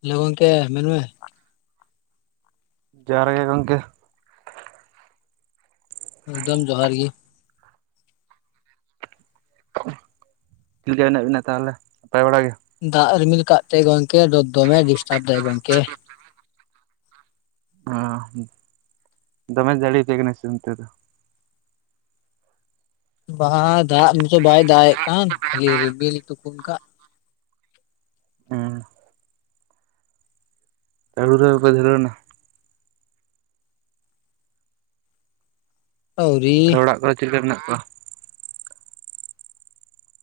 Hello ᱜᱚᱝᱠᱮ ᱢᱮᱱ ᱢᱮ ᱡᱚᱦᱟᱨ ᱜᱮ ᱜᱚᱝᱠᱮ ᱮᱠᱫᱚᱢ ᱡᱚᱦᱟᱨ ᱜᱮ ᱪᱤᱫ ᱞᱮᱠᱟ ᱢᱮᱱᱟᱜ ᱵᱮᱱᱟ ᱛᱟᱦᱞᱮ ᱱᱟᱯᱟᱭ ᱵᱟᱲᱟ ᱜᱮ ᱫᱟᱜ ᱨᱤᱢᱤᱞ ᱠᱟᱜᱛᱮᱭ ᱜᱚᱝᱠᱮ ᱟᱫᱚ ᱫᱚᱢᱮᱭ ᱰᱤᱥᱴᱟᱵ ᱫᱟᱭ ᱜᱚᱝᱠᱮ ᱚ ᱫᱚᱢᱮᱭ ᱡᱟᱹᱲᱤᱭᱟᱯᱮ ᱠᱟᱱᱟ ᱥᱮ ᱪᱮᱫ‌ ᱚᱱᱛᱮ ᱫᱚ ᱵᱟᱦᱟ‌ ᱫᱟᱜ ᱱᱫᱛᱮ ᱵᱟᱭ ᱫᱟᱜ-ᱮᱫ ᱠᱟᱱ ᱠᱷᱟᱞᱤᱭ ᱨᱵᱤᱞ ᱛᱩᱠᱩᱱ ᱠᱟᱫ ᱦᱩᱸ ᱦᱩᱲᱩ ᱨᱚᱦᱚᱭ ᱯᱮ ᱫᱷᱩᱨᱟᱹᱣᱮᱱᱟ ᱟᱹᱣᱨᱤ ᱛᱚ, ᱚᱲᱟᱜ ᱠᱚᱨᱮ ᱪᱮᱫ ᱞᱮᱠᱟ ᱢᱮᱱᱟᱜ ᱠᱚᱣᱟ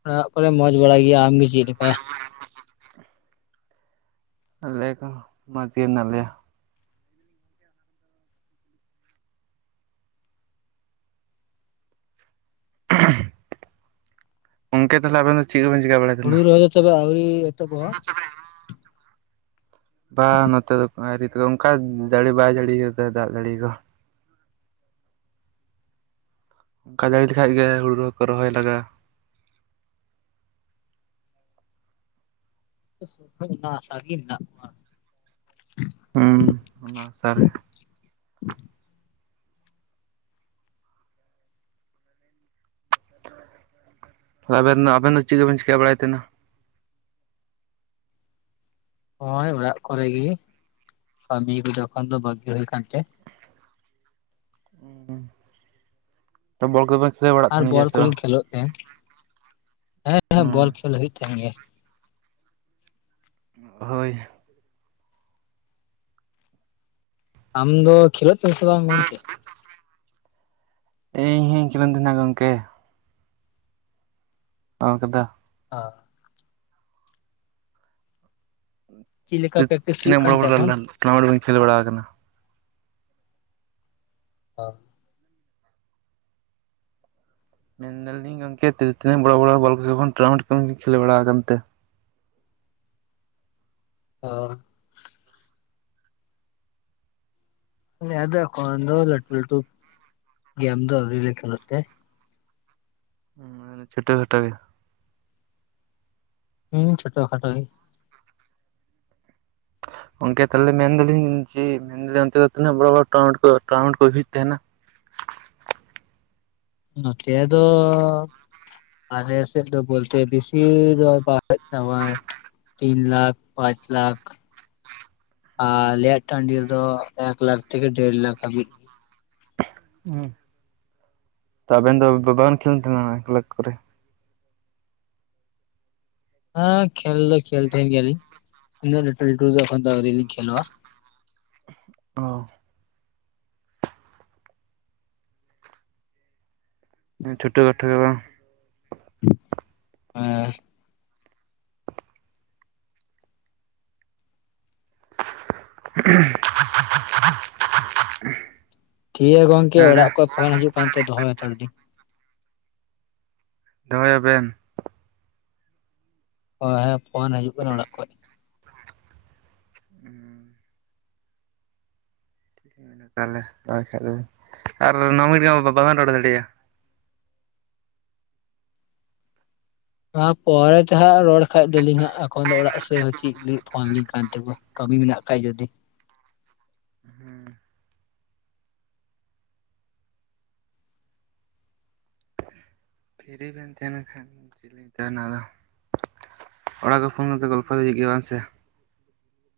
ᱚᱲᱟᱜ ᱠᱚᱨᱮ ᱢᱚᱸᱡᱽ ᱵᱟᱲᱟ ᱜᱮᱭᱟ ᱟᱢᱜᱮ ᱪᱮᱫᱮ ᱞᱮᱠᱟ ᱟᱞᱮ ᱠᱚᱦᱚᱸ ᱢᱚᱡᱽᱜᱮ ᱢᱮᱱᱟᱜ ᱞᱮᱭᱟ ᱜᱚᱝᱠᱮ ᱛᱟᱦᱞᱮ ᱟᱱᱮᱱ ᱫᱚ ᱪᱮᱫ ᱠᱚ ᱵᱮᱱ ᱪᱮᱠᱟ ᱵᱟᱲᱟᱭᱮᱫᱟ ᱦᱩᱲᱩ ᱨᱚᱦᱚ ᱫᱚ ᱪᱟᱵᱟ ᱟᱹᱣᱨᱤ ᱮᱛᱚᱦᱚᱵᱚᱜ-ᱟ ᱵᱟ ᱱᱚᱛᱮ ᱫᱚ ᱟᱹᱨᱤ ᱛᱮᱫᱚ ᱚᱱᱠᱟ ᱡᱟᱹᱲᱤ ᱵᱟᱭ ᱡᱟᱹᱲᱤᱭᱟᱠᱟᱫᱟ ᱛᱚ ᱫᱟᱜ ᱡᱟᱹᱲᱤ ᱠᱚ ᱚᱝᱠᱟ [unintelligible] ᱞᱮᱠᱷᱟᱡ ᱜᱮ ᱦᱩᱲᱩ ᱦᱚᱸᱠᱚ ᱨᱚᱦᱚᱭ ᱞᱟᱜᱼᱟ [unintelligible] ᱚᱱᱟ ᱟᱥᱟ ᱨᱮᱜᱮ ᱢᱮᱱᱟᱜ ᱠᱚᱣᱟ ᱦᱩᱸ ᱚᱱᱟ ᱟᱥᱟ ᱨᱮᱜᱮ ᱟᱵᱮᱱ ᱫᱚ ᱟᱵᱮᱱ ᱫᱚ ᱪᱮᱫ ᱠᱚᱵᱮᱱ ᱪᱤᱠᱟ ᱵᱟᱲᱟᱭ ᱛᱟᱦᱮᱱᱟ ᱱᱚᱜ-ᱚᱭ ᱚᱲᱟᱜ ᱠᱚᱨᱮᱜᱤ ᱠᱟᱹᱢᱤ ᱠᱚ ᱮᱠᱷᱚᱱ ᱫᱚ ᱵᱟᱹᱜᱤ ᱦᱩᱭ ᱟᱠᱟᱱ ᱪᱚ ᱛᱚ ᱵᱚᱞ ᱠᱚᱵᱮᱱ ᱠᱷᱮᱹᱞ ᱵᱟᱲᱟᱜ ᱛᱟᱦᱮᱱ ᱜᱮᱭᱟ ᱥᱮ ᱵᱟᱝ ᱠᱷᱮᱹᱞᱳᱷ ᱠᱟᱱᱟ ᱦᱮᱸ ᱦᱮᱸ ᱵᱚᱞ ᱠᱷᱮᱹᱞ ᱦᱩᱭᱩᱜ ᱠᱟᱱ ᱜᱮᱭᱟ ᱦᱳᱭ ᱟᱢ ᱫᱚ ᱠᱷᱮᱞᱳᱜ [unintelligible] ᱵᱟᱝ ᱜᱚᱝᱠᱮ ᱤᱧᱦᱚᱧ [unintelligible] ᱜᱚᱝᱠᱮ ᱚᱱᱟ ᱠᱚᱫᱚ ᱚ ᱪᱮᱫ ᱞᱮᱠᱟ [unintelligible] ᱯᱨᱮᱠᱴᱤᱥ ᱦᱩᱭᱩᱜ ᱛᱤᱱᱟᱹᱜ ᱵᱚᱲᱚ ᱠᱟᱱᱛᱮ ᱵᱚᱲᱚ ᱮᱠᱷᱚᱱ [unintelligible] ᱴᱩᱨᱱᱟᱢᱮᱱᱴ ᱵᱮᱱ ᱠᱷᱮᱹᱞ ᱵᱟᱲᱟ ᱟᱠᱟᱱᱟ ᱵᱟᱝ ᱢᱮᱱ ᱫᱟᱞᱤᱧ ᱜᱚᱝᱠᱮ ᱛᱤᱱᱟᱹᱜ ᱵᱚᱲᱚ ᱵᱚᱲᱚ ᱵᱚᱞ ᱠᱷᱮᱹᱞ ᱠᱷᱚᱱ ᱴᱩᱨᱱᱟᱢᱮᱱᱴ ᱠᱚᱵᱤᱱ ᱠᱷᱮᱹᱞ ᱵᱟᱲᱟᱣᱟᱠᱟᱱᱛᱮ ᱚ ᱡᱮ ᱟᱫᱚ ᱮᱠᱷᱚᱱ ᱫᱚ ᱞᱟᱴᱩᱼ ᱞᱟᱴᱩ ᱜᱮᱢ ᱫᱚ ᱟᱣᱨᱤᱞᱮ ᱠᱷᱮᱹᱞᱳᱜ ᱛᱮ ᱢᱟᱱᱮ ᱪᱷᱳᱴᱳ ᱪᱷᱳᱴᱳ ᱜᱮ ᱦᱩᱸ ᱪᱷᱳᱴ ᱠᱷᱟᱴᱳ ᱜᱚᱝᱠᱮ ᱛᱟᱞᱦᱮ ᱢᱮᱱᱫᱟᱞᱤᱧ ᱡᱮ ᱢᱮᱱ ᱫᱟᱞᱤᱧ ᱚᱱᱛᱮ ᱫᱚ ᱛᱤᱱᱟᱹᱜ ᱵᱚᱲᱚ ᱵᱚᱲᱚ ᱴᱟᱣᱩᱱᱴ ᱠᱚ ᱴᱟᱣᱩᱱᱴ ᱠᱚ ᱡᱷᱤᱡ ᱛᱟᱦᱮᱱᱟ ᱱᱚᱛᱮ ᱫᱚ ᱟᱞᱮ ᱥᱮᱫ ᱫᱚ ᱵᱚᱞᱛᱮ ᱵᱮᱥᱤ ᱫᱚ [inaudible] ᱛᱤᱱ ᱞᱟᱠᱷ ᱯᱟᱸᱪ ᱞᱟᱠᱷ ᱟᱞᱮᱭᱟᱜ ᱴᱟᱺᱰᱤ ᱨᱮᱫᱚ ᱮᱠ ᱞᱟᱠᱷ ᱛᱷᱮᱠᱮ ᱫᱮᱹᱲ ᱞᱟᱠᱷ ᱦᱟᱹᱵᱤᱡ ᱜᱮ᱾ ᱚᱸ [inaudible] ᱛᱚ ᱟᱵᱮᱱ ᱫᱚ ᱵᱟᱵᱮᱱ ᱠᱷᱮᱞ ᱛᱟᱦᱮᱱᱟ ᱚᱱᱟ ᱠᱞᱟᱠ ᱠᱚᱨᱮ ᱦᱮᱸ ᱠᱷᱮᱹᱞ ᱫᱚ ᱠᱷᱹᱮᱞ ᱛᱟᱦᱮᱱ ᱜᱮᱭᱟᱞᱤᱧ ᱤᱱᱟ ᱞᱟᱹᱴᱩ ᱞᱟᱹᱴᱩ ᱫᱚ ᱡᱚᱠᱷᱚᱱ ᱫᱚ ᱟᱹᱣᱨᱤ ᱞᱤᱧ ᱠᱷᱮᱹᱞᱳᱜᱼᱟ ᱚ ᱪᱷᱩᱴᱟᱹ ᱠᱷᱟᱴᱚ ᱫᱚ ᱵᱟᱝ ᱦᱮᱸ [unintelligible] [unintelligible] ᱴᱷᱤᱠ ᱜᱮᱭᱟ ᱜᱚᱝᱠᱮ ᱛᱟᱦᱚᱞᱮ ᱚᱲᱟᱜ ᱠᱷᱚᱱ ᱯᱷᱳᱱ ᱦᱤᱡᱩᱜ ᱠᱟᱱᱛᱮ ᱫᱚᱦᱚᱭ ᱦᱟᱛᱟᱲ ᱫᱟᱹᱧ ᱫᱚᱦᱚᱭᱟᱵᱮᱱ ᱦᱳᱭ ᱦᱮᱸ ᱯᱷᱳᱱ ᱦᱤᱡᱩᱜ ᱠᱟᱱᱟ ᱚᱲᱟᱜ ᱠᱷᱚᱡ ᱛᱟᱦᱟᱞᱮ [unintelligible] ᱟᱨ ᱱᱚ ᱢᱤᱱᱤᱴ ᱜᱟᱱ ᱫᱚ ᱵᱟᱵᱮᱱ ᱨᱚᱲ ᱫᱟᱲᱮᱭᱟᱜᱼᱟ᱾ ᱟᱨ ᱯᱚᱨᱮ ᱛᱮ ᱦᱟᱸᱜ ᱨᱚᱲ ᱠᱷᱟᱡ ᱫᱚᱞᱤᱧ ᱦᱟᱸᱜ ᱮᱠᱷᱚᱱ ᱫᱚ ᱚᱲᱟᱜ ᱥᱮᱫ ᱪᱮ ᱯᱷᱳᱱ [inaudible] ᱠᱟᱹᱢᱤ ᱢᱮᱱᱟᱜ ᱠᱷᱟᱡ ᱡᱩᱫᱤ ᱛᱮᱦᱮ ᱞᱮᱱᱠᱷᱟᱱ [unintelligible] ᱟᱫᱚ ᱚᱲᱟᱜ ᱠᱚ ᱯᱷᱳᱱ ᱠᱟᱛᱮ ᱜᱚᱞᱯᱷᱚᱭ ᱦᱩᱭᱩᱜ ᱜᱮᱭᱟ ᱵᱟᱝ ᱥᱮ